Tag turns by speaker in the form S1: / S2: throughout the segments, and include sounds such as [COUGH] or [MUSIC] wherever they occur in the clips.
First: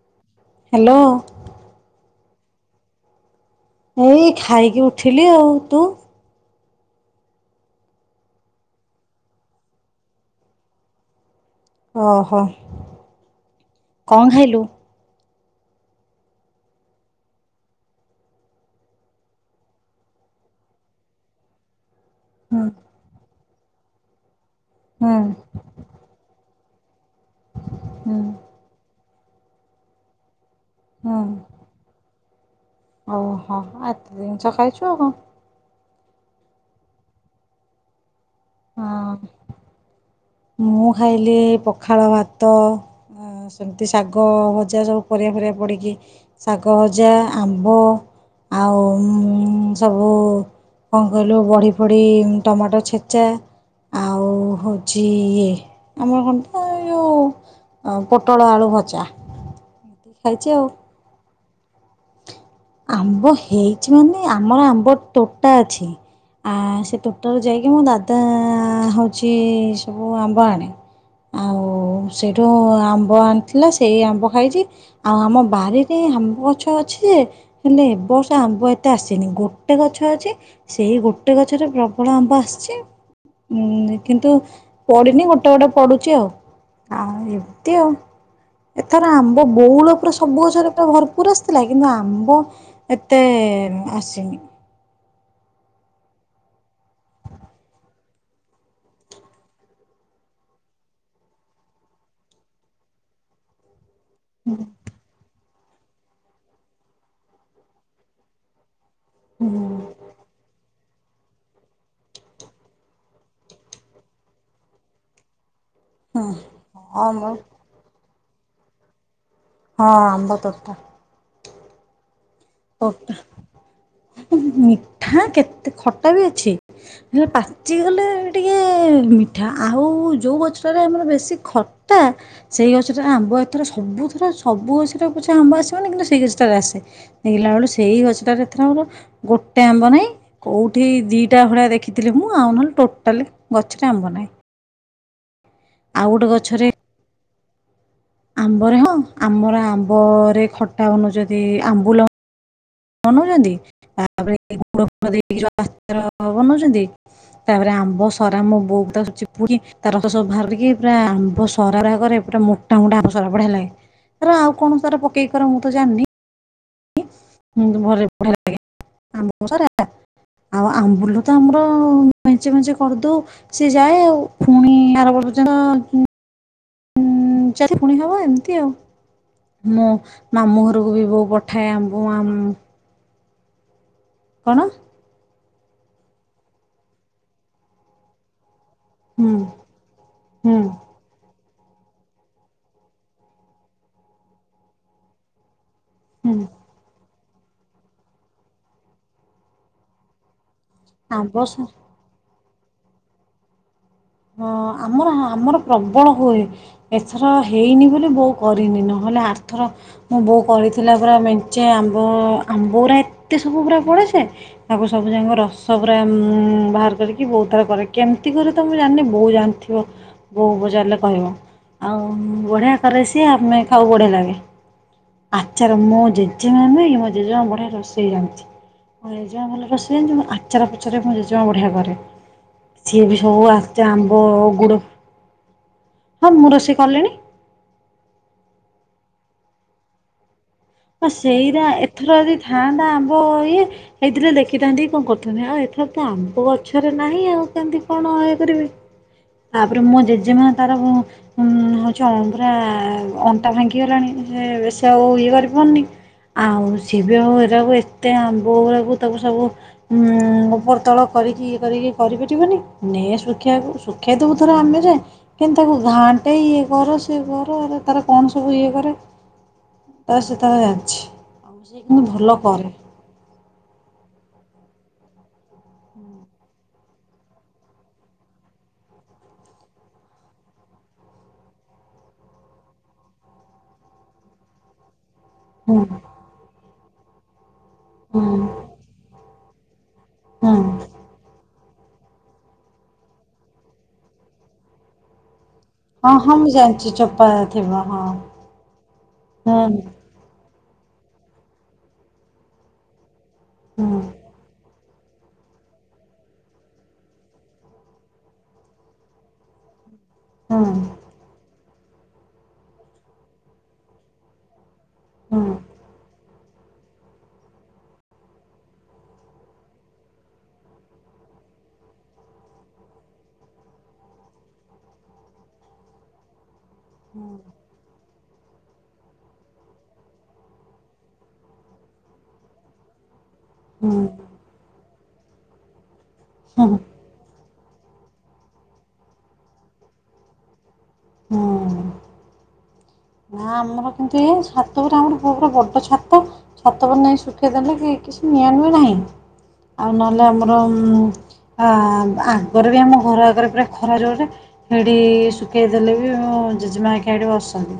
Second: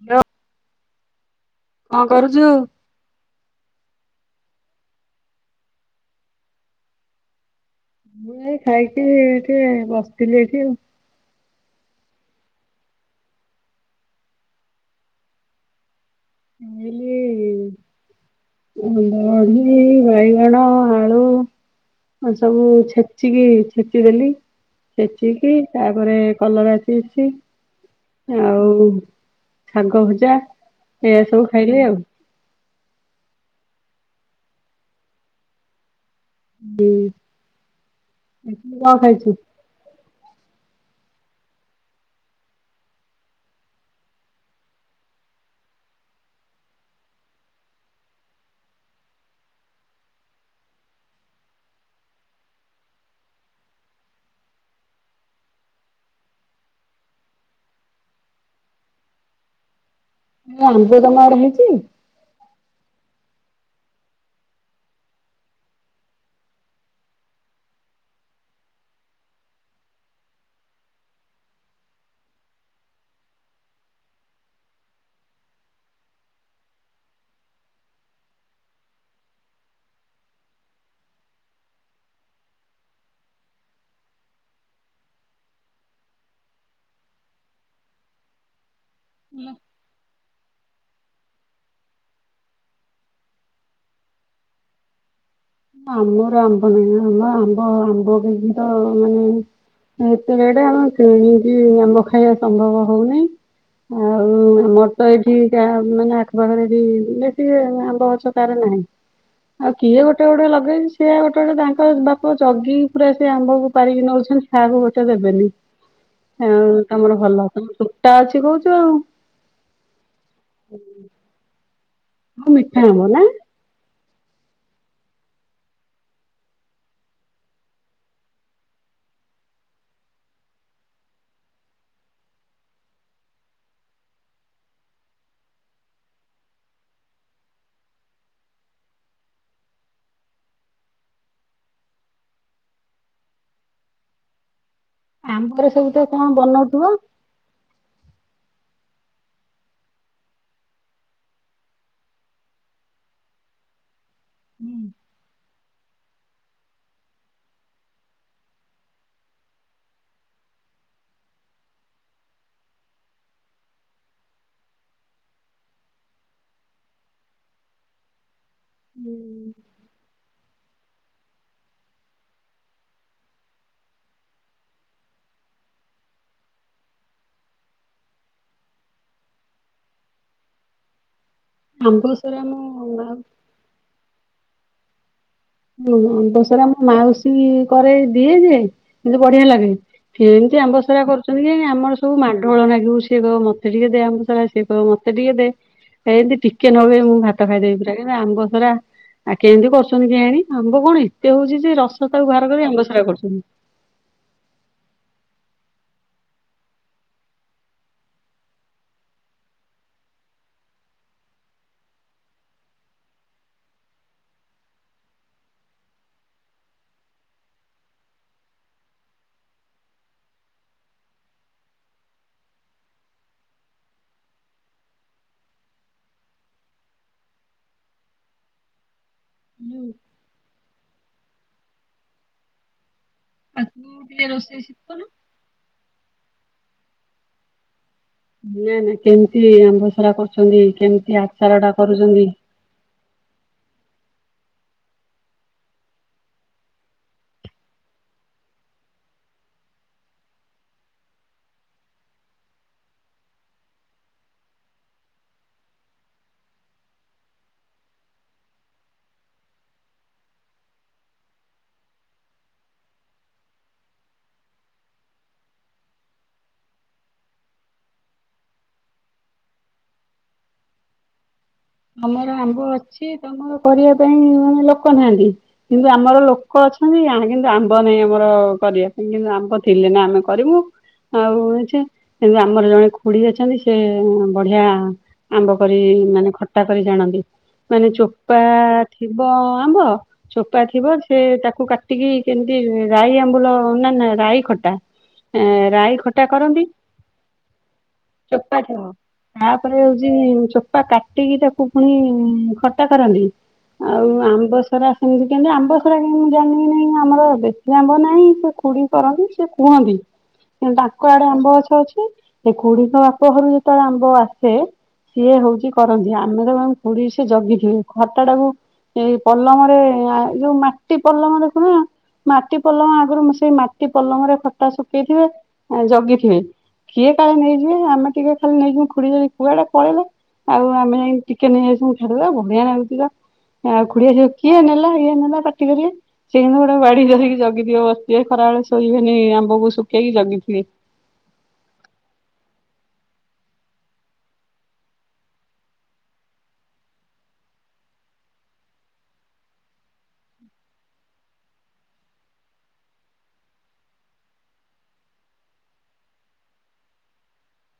S1: ହ [UNINTELLIGIBLE]
S2: ହ୍ୟାଲୋ।
S1: କଣ କରୁଛୁ?
S2: ଏଇ ଖାଇକି ଉଠିଲି ଆଉ ତୁ?
S1: ମୁଁ ଖାଇକି ଏଠି ବସିଥିଲି ଏଠି ଆଉ
S2: ଓହୋ କଣ ଖାଇଲୁ
S1: ଖାଇଲିି [INAUDIBLE] ଏଇ ବାଇଗଣ ଆଳୁ। ଆଁ
S2: ହୁଁ
S1: ସବୁ ଛେଚିକି? ଛେଚି ଦେଲି।
S2: ହୁଁ
S1: ଛେଚିକି ତାପରେ କଲରା ପିଇଛି
S2: ହୁଁ
S1: ଆଉ। ଶାଗ ଭଜା। ଏୟା
S2: ହୁଁ
S1: ସବୁ ଖାଇଲି ଆଉ।
S2: ଓହୋ ଏତେ ଜିନିଷ ଖାଇଛୁ ଆଉ କଣ।
S1: [INAUDIBLE] କଣ
S2: ହଁ
S1: ଖାଇଛୁ।
S2: ମୁଁ ଖାଇଲି ପଖାଳ ଭାତ ସେମିତି ଶାଗ ଭଜା ସବୁ ପରିବା ଫରିବା ପଡ଼ିକି ଶାଗ ଭଜା ଆମ୍ବ ଆଉ ସବୁ କଣ କହିଲୁ ବଢ଼ି ଫଢ଼ି ଟମାଟୋ ଛେ ଛେଚା ଆଉ ହଉଚି ଇଏ ଆମର କଣ ତ ଏଇ ଯୋଉ ପୋଟଳ ଆଳୁ ଭଜା। ଖାଇଛି ଆଉ
S1: ଆମ୍ବ ତମ ଆଡେ ହେଇଚି [UNINTELLIGIBLE]
S2: ଆମ୍ବ ହେଇଛି ମାନେ ଆମର ଆମ୍ବ ତୋଟା ଅଛି ଆ ସେ ତୋଟାରୁ ଯାଇକି ମୋ ଦାଦା ହଉଛି ସବୁ ଆମ୍ବ ଆଣେ ଆଉ ସେଇଠୁ ଆମ୍ବ ଆଣିଥିଲା ସେଇ ଆମ୍ବ ଖାଇଛି ଆଉ ଆମ ବାରିରେ ଆମ୍ବ ଗଛ ଅଛି ଯେ ହେଲେ ଏବ ବର୍ଷ ଆମ୍ବ ଏତେ ଆସିନି ଗୋଟେ ଗଛ ଅଛି ସେଇ ଗୋଟେ ଗଛରେ ପ୍ରବଳ ଆମ୍ବ ଆସିଛି ଉ କିନ୍ତୁ ପଡିିନି ଗୋଟେ ଗୋଟେ ପଡୁଛି ଆଉ ଏମିତି ଆଉ। ଏଥର ଆମ୍ବ ବଉଳ ପ୍ରସ ସବୁ ଗଛରେ ପୁରା ଭରପୁର ଆସିଥିଲା କିନ୍ତୁ ଆମ୍ବ ଏତେ ଏ ଆସିନି।
S1: ଆମର ଆମ୍ବ ନାହିଁ ଆ ଆମ୍ବ ଆମ୍ବ କି ତ ମାନେ ଏତେ ରେଟ ଆମେ କିଣିକି ଆମ୍ବ ଖାଇବା ସମ୍ଭବ ହଉନି। ଆଉ ଆମର ତ ଏଇଠି। ମାନେ ଆଖପାଖରେ ବି ବେଶି ଆମ୍ବ ଗଛ କାହାର ନାହିଁ। ଆଉ କିଏ ଗୋଟେ ଗୋଟେ
S2: ହୁଁ।
S1: ଲଗେଇଛି ସେ ଗୋଟେ ଗୋଟେ ତାଙ୍କ ବାପ ଜଗିକି ପୁରା ସେ ଆମ୍ବକୁ ପାରିକି ନଉଛନ୍ତି କାହାକୁ ଗୋଟେ ଦେବେନି। ହଁ ତମର
S2: ମ ହଁ
S1: ଭଲ ତ ଟା ଅଛି କୋଉଚୁ ଆଉ
S2: ହଁ ଆମ୍ବ ତୋଟା।
S1: ହଁ ମିଠା ଆମ୍ବ
S2: ତୋଟା
S1: ନା।
S2: ମିଠା କେତେ ଖଟା ବି ଅଛି ହେଲେ ପାଚି ଗଲେ ଟିକେ ମିଠା ଆଉ ଯୋଉ ଗଛଟାରେ ଆମର ବେଶୀ ଖଟା ସେଇ ଗଛଟା ଆମ୍ବ ଏଥର ସବୁଥର ସବୁ ଗଛଟା ପଛା ଆମ୍ବ ଆସିବନି କିନ୍ତୁ ସେଇ ଗଛଟାରେ ଆସେ। ଦେଖିଲା ବେଳୁ ସେଇ ଗଛଟାରେ ଏଥର ଆର ଗୋଟେ ଆମ୍ବ ନାହିଁ କେଉଁଠି ଦିଇଟା ଭଳିଆ ଦେଖିଥିଲି ମୁଁ ଆଉ ନହେଲେ ଟୋଟାଲି ଗଛରେ ଆମ୍ବ ନାହିଁ।
S1: ଆମ୍ବ ରେ ସବୁ ତ
S2: ଆଉ ଗୋଟେ
S1: କଣ
S2: ଗଛରେ
S1: ବନାଉଥିବ।
S2: ଆମ୍ବରେ ହଁ ଆମର ଆମ୍ବରେ ଖଟା ଯଦି ଆମ୍ବୁଲ ବନୋଉଚନ୍ତି [UNINTELLIGIBLE] ହଁ ଘରେ ବଢ଼ିଆ ଆମ୍ବ ସରା ଆଉ ଆମ୍ବୁଲ ତ ଆମର ମେଞ୍ଚେ ମେଞ୍ଚେ କରିଦଉ ସି ଯାଏ ଆଉ ପୁଣି ଆର ବର୍ଷ ହ ଯଦି ପୁଣି ହବ ଏମିତି ଆଉ ମୋ ମାମୁଁ ଘରକୁ ବି ବୋଉ ପଠା
S1: ଆମ୍ବ ସରା ମୁଁ ଭା
S2: କଣ
S1: ହୁଁ ଆମ୍ବସରା ମାଉସୀ କରେ ଦିଏ ଯେ ଏମତି
S2: ହୁଁ
S1: ବଢିଆ ଲାଗେ
S2: ହୁଁ
S1: ଏମିତି ଆମ୍ବସରା କରୁଛ ଆମର ସବୁ ମାଡ଼ ଗୋଳ ଲାଗିବୁ ସିଏ କହିବ ମତେ ଟିକେ ଦେ ଆମ୍ବସରା ସିଏ କ ମତେ ଟିକେ ଦେ। ଏ ଏମିତି
S2: ହୁଁ
S1: ଟିକେ ନବେ ମୁଁ ଭା ଭାତ ଖାଇଦେଇ ପୁରା କି ଆମ୍ବସରା ଆଉ କେମିତି କରୁଛନ୍ତି କେୟାଣୀ। ଆମ୍ବ କଣ ଏତେ
S2: ଆମ୍ବ
S1: ହଉଛି ଯେ ରସ ତାକୁ ବାହ ଆମ୍ବସରା କରୁଛନ୍ତି।
S2: ହଁ ଆମର ଆମର ପ୍ରବଳ ହୁଏ ଏଥର ହେଇନି ବୋଲି ବୋଉ କରିନି ନହେଲେ ଆରଥର ମୁଁ ବୋଉ କରିଥିଲା ପୁରା ମେଞ୍ଚେ ଆମ୍ବ ଆମ୍ବ ପୁରା ଏତେ ସବୁ ପୁରା ପଡେସେ ତାକୁ ସବୁ ଯାକ ରସ ପୁରା ବାହାର କରିକି ବୋଉ ଥର କରେ କେମିତି କରେ ତମ ଜାଣିନି ବୋଉ ଜାଣିଥିବ ବୋଉ ପଚାରିଲେ କହିବ ଆଉ ବଢିଆ କରେ ସିଏ ଆମେ ଖାଉ ବଢିଆ ଲାଗେ ଆଚାର ମୁଁ ଜେଜେମା ମୋ ଜେଜେମା ବଢିଆ ରୋଷେଇ ଜାଣିଛି। ମୋ ଜେଜେ ମା ଭଲ ରୋଷେଇ ଜାଣିଛି। ପଚରା ପଚରେ ମୁଁ ଜେଜେମା ବଢ଼ିଆ କରେ ସିଏ ବି
S1: ତାକୁ
S2: ସବୁ ଆମ୍ବ
S1: ଟିକେ ରୋଷେଇ
S2: ଗୁଡ଼
S1: ଶିଖଉନ।
S2: ହଁ ମୁଁ ରୋଷେଇ କଲିଣି।
S1: ନା ନା କେମିତି ଆମ୍ବସରା କରୁଛ
S2: ହଁ ସେଇଟା ଏଥର ଯଦି ଥାଆନ୍ତା ଆମ୍ବ ଇଏ ହେଇଥିଲେ ଦେଖ ଶଖିଥାନ୍ତି କଣ କରିଥାନ୍ତି ଆଉ ଏଥର ତ ଆମ୍ବ ଗଛରେ ନାହିଁ ଆଉ କେମତି କଣ ଇଏ କରିବି ତାପରେ ମୋ ଜେଜେମା ତାର ମ ମ ହଉଛି ପୁରା ଅଣ୍ଟା ଭାଙ୍ଗିଗଲାଣି ସେ ବେଶି ଆଉ ଇଏ କରିବି। ନି ଆଉ ସେ ବି ଆଉ ଏରାକୁ ଏତେ ଆମ୍ବ ଗୁରାକୁ ତାକୁ ସବୁ ଉପର ତଳ କରିକି ଇଏ କରିକି କରିପାରିବନି ନ ଶୁଖେଇକୁ ଶୁଖେଇ ଦବୁ ଧର ଆମେ ଯେ କିନ୍ତୁ ତାକୁ ଘାଣ୍ଟେ ଇଏ କର ସେ କର ତାର କଣ ସବୁ ଇଏ କରେ। ତ ସେ ତାର ଜାଣିଛି। ଆଉ ସେ କିନ୍ତୁ ଭଲ
S1: ତମର ଆମ୍ବ
S2: କରେ
S1: ଅଛି ତମ କରିବା ପାଇଁ ମାନେ ଲୋକ ନାହାନ୍ତି କିନ୍ତୁ ଆମର ଲୋକ ଅଛନ୍ତି ଆ କିନ୍ତୁ ଆମ୍ବ ନାହିଁ ଆମର କରିବା ପାଇଁ କିନ୍ତୁ ଆମ୍ବ ଥିଲେ ନା ଆମେ କରିବୁ ଆଉ ସେ କିନ୍ତୁ ଆମର ଜଣେ ଖୁଡି ଅଛନ୍ତି ସେ ବଢିଆ। ଆମ୍ବ ପରି
S2: ହୁଁ
S1: ମାନେ ଖ କରି ଜାଣନ୍ତି। ମାନେ
S2: ହୁଁ
S1: ଚୋପା ଥିବ ଆମ୍ୱ
S2: ହୁଁ
S1: ଚୋପା ଥିବ ସେ ତାକୁ କାଟି ଟିକେ କେମିତି ରାଇ ଆମ୍ବୁଲ ନା ନା ରାଇ ଖଟା। ରାଇ
S2: ହଁ
S1: ଖଟା
S2: ହଁ ମୁଁ
S1: କରନ୍ତି
S2: ଜାଣିଛି ଚୋପା ଥିବ ହଁ
S1: ଚୋପା ଥିବ ତାପରେ
S2: ହୁଁ
S1: ହଉଛି ପା ‌‌‍‌କା କାଟିକି ତାକୁ ପୁଣି ଖଟା କରନ୍ତି।
S2: ହୁଁ
S1: ଆଉ ଆମ୍ବ ସରା। ସେମିତି କେମତି ଆମ୍ବ ସଡ଼ା କିନ୍ତୁ ମୁଁ ଜାଣିବି ନାହିଁ ଆମର ବେଶୀ ଆମ୍ବ ନାହିଁ ସେ ଖୁଡ଼ି କରନ୍ତି ସେ କୁହନ୍ତି।
S2: ହୁଁ
S1: ତେଣୁ ତାଙ୍କ ଆଡେ ଆମ୍ବ ଗଛ ଅଛି। ସେ ଖୁଡିଙ୍କ ବାପ ଘରୁ ଯେତେବେଳେ ଆମ୍ବ ଆସେ। ସିଏ
S2: ହୁଁ।
S1: ହଉଛି। ଆମେ ତ ଖୁଡି ସେ ଜଗିଥିବେ, ଖଟାଟାକୁ ଏଇ ପଲମରେ ଯୋଉ ମାଟି ପଲମ ଦେଖୁନ ମାଟି ପଲମ ଆଗରୁ ସେଇ ମାଟି ପଲମରେ ଖଟା ଶୁଖେଇଥିବେ ଜଗିଥିବେ। କିଏ
S2: ହୁଁ
S1: କାଳେ ନେଇଯିବେ ଆମେ ଟିକେ ଖାଲି ନେଇକି ଖୁଡି କୁଆଡେ ପଳେଇଲେ। ଆଉ ଆମେ ଟିକେ ନେଇ ସବୁ ଛାଡିବା ବଢିଆ ଲାଗୁଥିଲା। ଆଉ
S2: ହୁଁ
S1: ଖୁଡି ଆସିବ କିଏ ନେଲା? କିଏ ନେଲା ପାଟି କରିବେ ସେ କିନ୍ତୁ ଗୋଟେ
S2: ହୁଁ
S1: ବାଡି ଧରିକି ଯଗିଥିବେ। ଗିଥିବ ବସିିବେ ଖରାବେେଳେ ଶୋଇବେନି ଆମ୍ବକୁ ଶୁଖେଇକି ଜଗିଥିବେ।
S2: ହଁ ନା ଆମର କିନ୍ତୁ ଏଇ ଛାତ ଉପୁର ଆମର ପୁରା ବଡ ଛାତ, ଛାତ ଉପରେ ନେଇ ଶୁଖେଇଦେଲେ କିଛି ନିଆ ନେଇ ନାହିଁ ଆଉ ନହେଲେ ଆମର ଆଗରେ ବି ଆମ ଘର ଆଗରେ ପୁରା ଖରା ଜୋରେ ସେଡି ଶୁଖେଇ ଦେଲେ ବି ଜେଜେମା ହେରିକା ସେଠି ବସନ୍ତି।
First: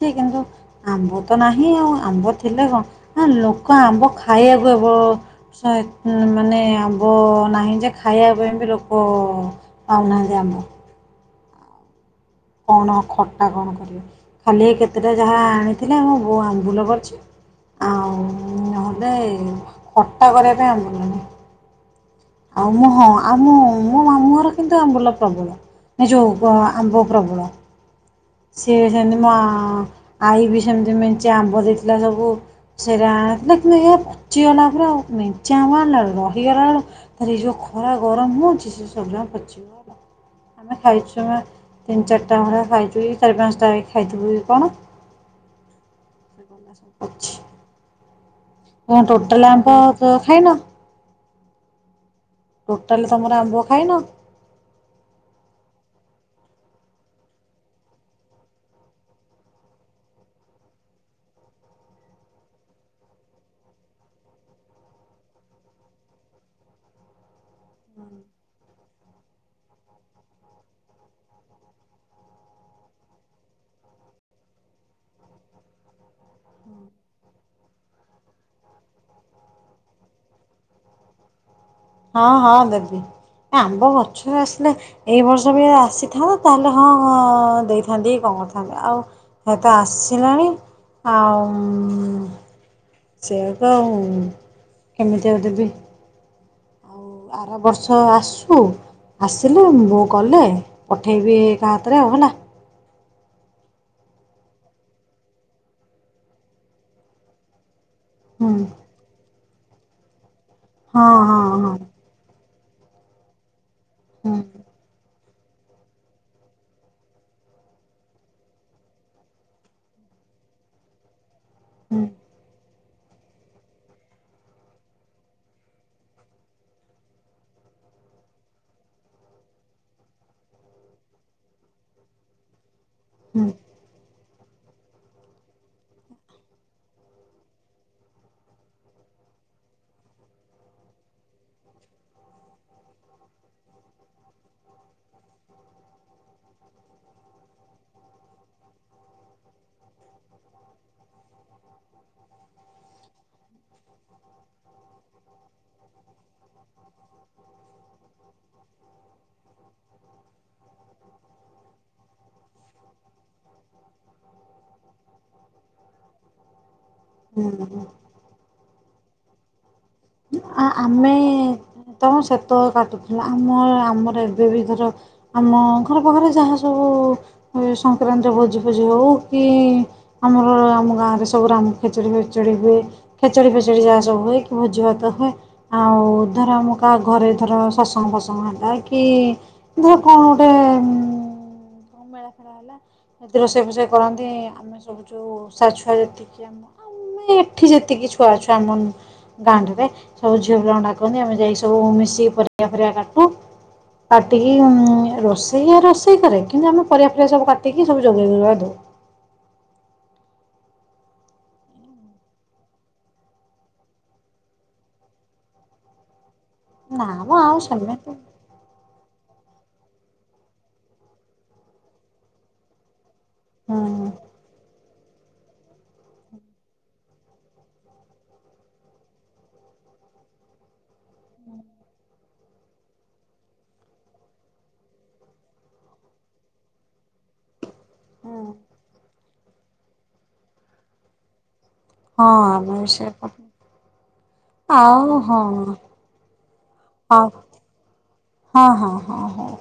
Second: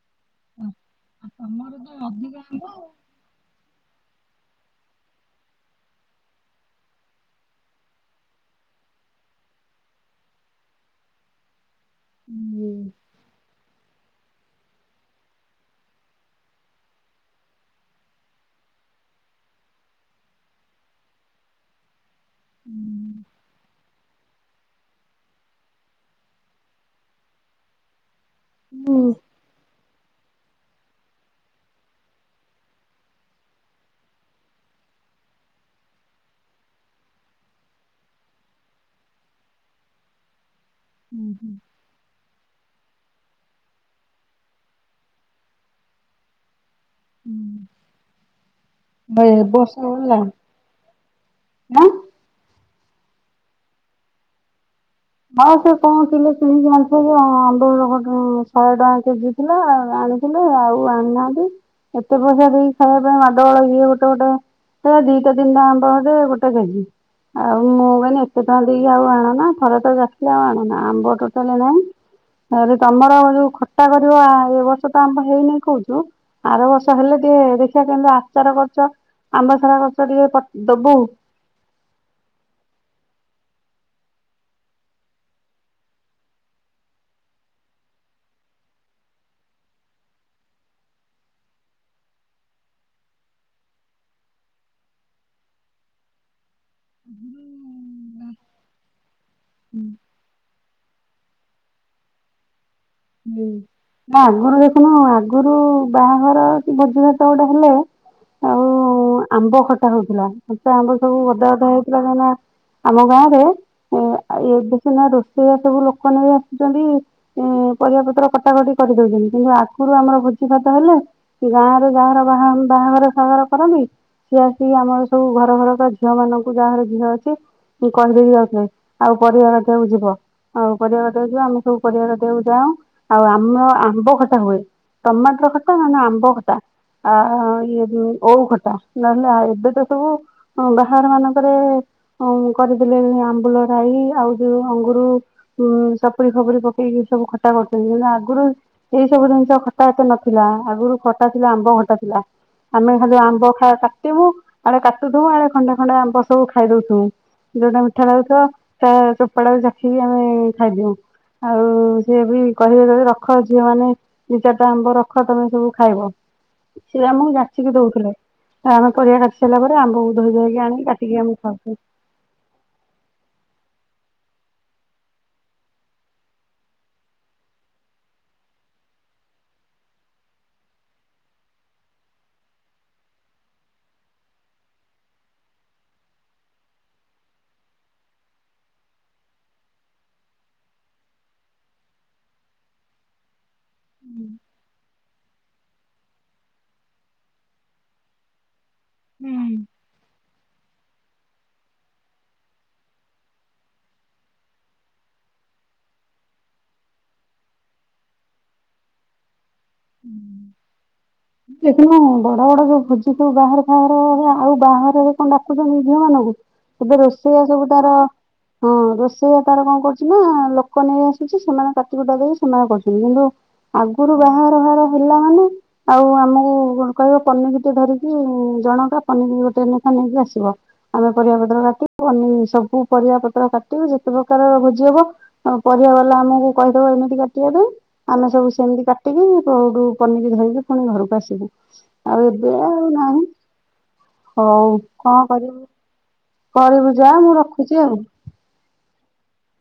S2: ସେ କିନ୍ତୁ ଆମବ। ତ ନାହିଁ ଆଉ ଆମ୍ବ ଥିଲେ କଣ ଲୋ ଲୋକ ଆମ୍ବ ଖାଇବାକୁ ଏ ବ ବର୍ଷ ଏତେ ମାନେ ଆମ୍ବ ନାହିଁ ଯେ ଖାଇବା ପାଇଁ ବି ଲୋକ ପାଉନାହାନ୍ତି ଆମ୍ବ।
S1: ହୁଁ।
S2: କଣ ଖଟା କଣ କରିବେ ଖାଲି କେତେଟା ଯାହା ଆଣିଥିଲେ ମୁଁ ବୋଉ ଆମ୍ବୁଲ କରିଛି, ଆଉ ନହେଲେ ଖଟା କରିବା ପାଇଁ ଆମ୍ବୁଲ ନାହିଁ। ଆଉ ମୁ ହଁ ଆଉ ମୁ ମୋ ମାମୁଁ ଘର କିନ୍ତୁ ଆମ୍ବୁଲ ପ୍ରବଳ ନି ଯୋଉ ଆମ୍ବ ପ୍ରବଳ। ସିଏ ବି
S1: ହୁଁ
S2: ସେମତି ମା ଆଈ ବି ସେମିତି ମେଞ୍ଚି ଆମ୍ବ ଦେଇଥିଲା ସବୁ ସେଟା ଆଣଥିଲା କିଇ ପଚିଗଲା ପରେ ଆଉ ମେଞ୍ଚି ଆମ୍ବ ଆଣିଲ ବେଳୁ ରହିଗଲା ବେଳୁ ତା ଏଇ ଯୋଉ ଖରା ଗରମ ହଉଛି ସେ ସବୁ ଯାକ ପଚିଗଲା। ଆମେ ଖାଇଛୁ ଆମେ ତିନି ଚାରିଟା ଭେଳିଆ ଖାଇଛୁ। [UNINTELLIGIBLE] ଚାରି ପାଞ୍ଚଟା ଖାଇଥିବୁ କଣ? [UNINTELLIGIBLE]
S1: [UNINTELLIGIBLE]
S2: କଣ
S1: ଏ
S2: ଟୋଟାଲ
S1: ବର୍ଷ
S2: ଆମ୍ବ ତ
S1: ଗଲା
S2: ଖାଇନ?
S1: ଆଁ
S2: ଟୋଟାଲି ତମର ଆମ୍ବ ଖାଇନ?
S1: ହଁ ସେ କଣ ଥିଲେ କିଣିକି ଆଣି ଯେ ଆମ୍ବ ଶହେ ଟଙ୍କା କେଜି ଥିଲାଉ ଆଣିଥିଲେ ଆଉ ଆଣିନାହାନ୍ତି। ଏତେ ପଇସା ଦେଇକି ଖାଇବା ପାଇଁ ମାଡ ଗଳ ଏ ଗୋଟେ ଗୋଟେ ଦିଟା ତିନିଟା ଆମ୍ବ ଗଟେ ଗୋଟେ କେଜି ଆଉ ମୁଁ କହିଲି ଏତେ ଟଙ୍କା ଦେଇକି ଆଉ ଆଣନା ଖରା ଲ ଆ ଆଣନା ଆମ୍ବ ଟୋଟାଲି ନାହିଁ ତମର ଯୋଉ ଖଟା କରିବ ଏ ବର୍ଷ ତ ଆମ୍ବ ହେଇନି କହୁଛୁ ଆର ବର୍ଷ ହେଲେ ଟିକେ ଦେଖିବା କେମିତିକ ଆଚାର କରଛ ଆମ୍ବ ସାରା କରଛ ଟିକେ ଦବୁ।
S2: ହଁ ହଁ ଦେବି ଆମ୍ୱ ପଛରେ ଆସିଲେ ଏଇ ବର୍ଷ ବି ଆସିଥାନ୍ତା। ତାହେଲେ ହଁ ଦେଇଥାନ୍ତି କଣ କରିଥାନ୍ତେ ଆଉ ହଏତ ଆସିଲାଣି ଆଉ ସେଆ ତ ଆଉ କେମିତି ଆଉ ଦେବି। ଆଉ ଆର ବର୍ଷ ଆସୁ ଆସିଲେ ବୋଉ କଲେ ପଠେଇବି କା ହାତରେ ଆଉ ହେଲା।
S1: ହୁଁ ନା ଆଗରୁ ଦେଖୁନୁ ଆଗରୁ ବାହାଘର କି ଭୋଜି ଭାତ ଗୋଟେ ହେଲେ
S2: ହଁ।
S1: ଆଉ ଆମ୍ବ ଖଟା ହଉଥିଲା ଆ ଆମ୍ୱ ସବୁ
S2: ହଁ
S1: ଗଦା ଗଦା
S2: ହଁ
S1: ହେଇଥିଲା କାଁକ ନା ଆମ ଗାଁ ରେ ଏ
S2: ହୁଁ
S1: ଏ ବି ସିନା ରୋଷେଇଆ ସବୁ ଲୋକମାନେ ଆସୁଛନ୍ତି ଏ ପରିବାପତ୍ର କଟାକଟି କରିଦେଉଛନ୍ତି। କିନ୍ତୁ ଆଗରୁ ଆମର ଭୋଜି ଭାତ ହେଲେ ଗାଁରେ
S2: ହୁଁ
S1: ଯାହାର ବା ବାହାଘର ସାଘର କରନ୍ତି ସିଏ ଆସିକି ଆମର ସବୁ ଘର ଘର ବା ଝିଅମାନଙ୍କୁ ଯାହାର ଝିଅ ଅଛି କହିଦେଇକ ଯାଉଥିଲେ ଆଉ ପରିବା କାଟିଆକୁ ଯିବ ଆଉ ପରିବା କଟକୁ ଯିବ ଆମେ ସବୁ ପରିବାକାଟିବାକୁ ଯାଉଁ ଆଉ
S2: ହୁଁ
S1: ଆମ ଆମ୍ବ ଖ ଖଟ ହୁଏ ଟମାଟର ଖଟା, ନ ଆମ୍ବ ଖଟା ଆଉ ଓଉ ଖଟା, ନହେଲେଉ ଏବେ ତ ସବୁ ବାହାରର ମାନଙ୍କରେ କରିଦେଲେ ଆମ୍ବୁଳ ରାଇ, ଆଉ ଯୋଉ ଅଙ୍ଗୁର, ସପୁରି ଫପୁରି ପକେଇକି ସବୁ ଖଟା। ଖଟା କରୁଛନ୍ତି। କିନ୍ତୁ ଆଗରୁ ଏଇ ସବୁ ଜିନିଷ ଖଟା ଏତେ ନଥିଲା ଆଗରୁ ଖଟା ଥିଲା ଆମ୍ବ ଖଟା ଥିଲା ଆମେ ଖାଲି ଆମ୍ବ କାଟିବୁ ଆଡ଼େ କାଟୁଥଉୁ ଆଡ଼େ ଖଣ୍ଡେ ଖଣ୍ଡେ ଆମ୍ବ ସବୁ ଖାଇଦଉଥିବୁ। ଯୋଉଟା ମିଠା ଲାଗୁଥ ସେ ଚୋପାଟାକୁ ଚାଖି ଆମେ ଖାଇଦଉ ଆଉ ସିଏ ବି କହିବେ ଯ ରଖ ଝିଅ ମାନେ ଦି ଚାରିଟା ଆମ୍ବ ରଖ ତମେ ସବୁ ଖାଇବ। ସେ ଆମକୁ ଯାଚିକି
S2: ହୁଁ।
S1: ଦଉଥିଲେ। ଆମେ ପରିବା କାଟି ସାରିଲା ପରେ ଆମ ବହୁ
S2: ଆ ଆମେ ତମ ସେତେବେଳ କାଟୁଥିଲ ଆମ ଆମର ଆର ଏବେ ବି ଧର ଆମ ଘର ପାଖରେ ଯାହା ସବୁ ସଂକ୍ରାନ୍ତିର ଭୋଜି ଭୋଜି ହେଉ କି ଆମର ଆମ ଗାଁରେ ସବୁ ଆମ ଖେଚୁଡ଼ି ଫେଚୁଡ଼ି ହୁଏ ଖେଚଡ଼ି ଫେଚାଡ଼ି ଯାହା ସବୁ ହୁଏ କି ଭୋଜି ଭାତ ହୁଏ। ଆଉ ଧର ଆମ କାହା ଘରେ ଧର ଶସଙ୍ଗ ଫସଙ୍ଗ ହେଲା କି ଧର କଣ ଗୋଟେ ଉ ମେଳା ଫେଳା ହେଲା ଯି ରୋଷେଇ ଫୋଷେଇ କରନ୍ତି। ଆମେ ସବୁ ଯୋଉ ସ ଛୁଆ ଯେତିକି ଆମ ଆମେ ଏଠି ଯେତିକି ଛୁଆଛୁଆ ଆମ ଗାଁ ରେ ସବୁ ଝିଅ ପିଲାଙ୍କୁ ଡାକନ୍ତି ଆମେ ଯାଇକ ସବୁ ମିଶିକି ପରିବା ପରିବା କାଟୁ କାଟିକି ରୋଷେଇ ରୋଷେଇ କରେ କିନ୍ତୁ ଆମେ ପରିବା ଫରିବା ସବୁ କାଟିକି ସବୁ ଯୋଗେଇ ଯୁଗେ ଦଉ।
S1: ଦେଖିନୁ ବଡ ବଡ ଯୋଉ ଭୋଜି ସବୁ ବାହାରେ ଖାରେ ଆଉ ବାହାରେ କଣ ଡାକୁଛ ଝିଅ ମାନଙ୍କୁ ଏବେ
S2: ନା ମ
S1: ରୋଷେଇଆ
S2: ଆଉ
S1: ସବୁ ତାର
S2: ସେମିତି
S1: ହଁ ରୋଷେଇଆ ତାର କଣ କରୁଛି ନା ଲୋକ ନେଇ ଆସୁଛି ସେମାନେ କାଟିକୁଟ ଦେଇକି ସେମାନେ କରୁଛନ୍ତି କିନ୍ତୁ
S2: ହୁଁ
S1: ଆଗରୁ ବା ହେଲା ମାନେ ଆଉ ଆମକୁ କହିବ ପନିକି ଟେ ଧରିକି ଜଣକା ପନିକି ଗୋଟେ ଲେଖା ନେଇକି ଆସିବ। ଆମେ ପରିବାପତ୍ର କାଟିବୁ ପନିିକି ସବୁ ପରିବା ପତ୍ର କାଟିବୁ ଯେତେ ପ୍ରକାର ଭୋଜି ହବ ପରିବା ବାଲା ଆମକୁ କହିଦବ ଏମିତି କାଟିବା ପାଇଁ ଆମେ
S2: ହୁଁ
S1: ସବୁ ସେମିତି କା ଏ କେଉଠୁ ପନିକିଧରିକି ପୁଣି ଘରକୁ ଆସିବୁ।
S2: ହଁ
S1: ଆଉ ଏବେ
S2: ଆମେ ବି
S1: ଆଉ
S2: ସେୟା
S1: ନାହିଁ
S2: କରୁ।
S1: ହଉ କଣ
S2: ଆଉ ହଁ
S1: କରିବୁ। କରିବୁ ଯା
S2: ହଁ
S1: ମୁଁ ରଖୁଛି ଆଉ।
S2: ହଁ ହଁ ହଁ ହଉ।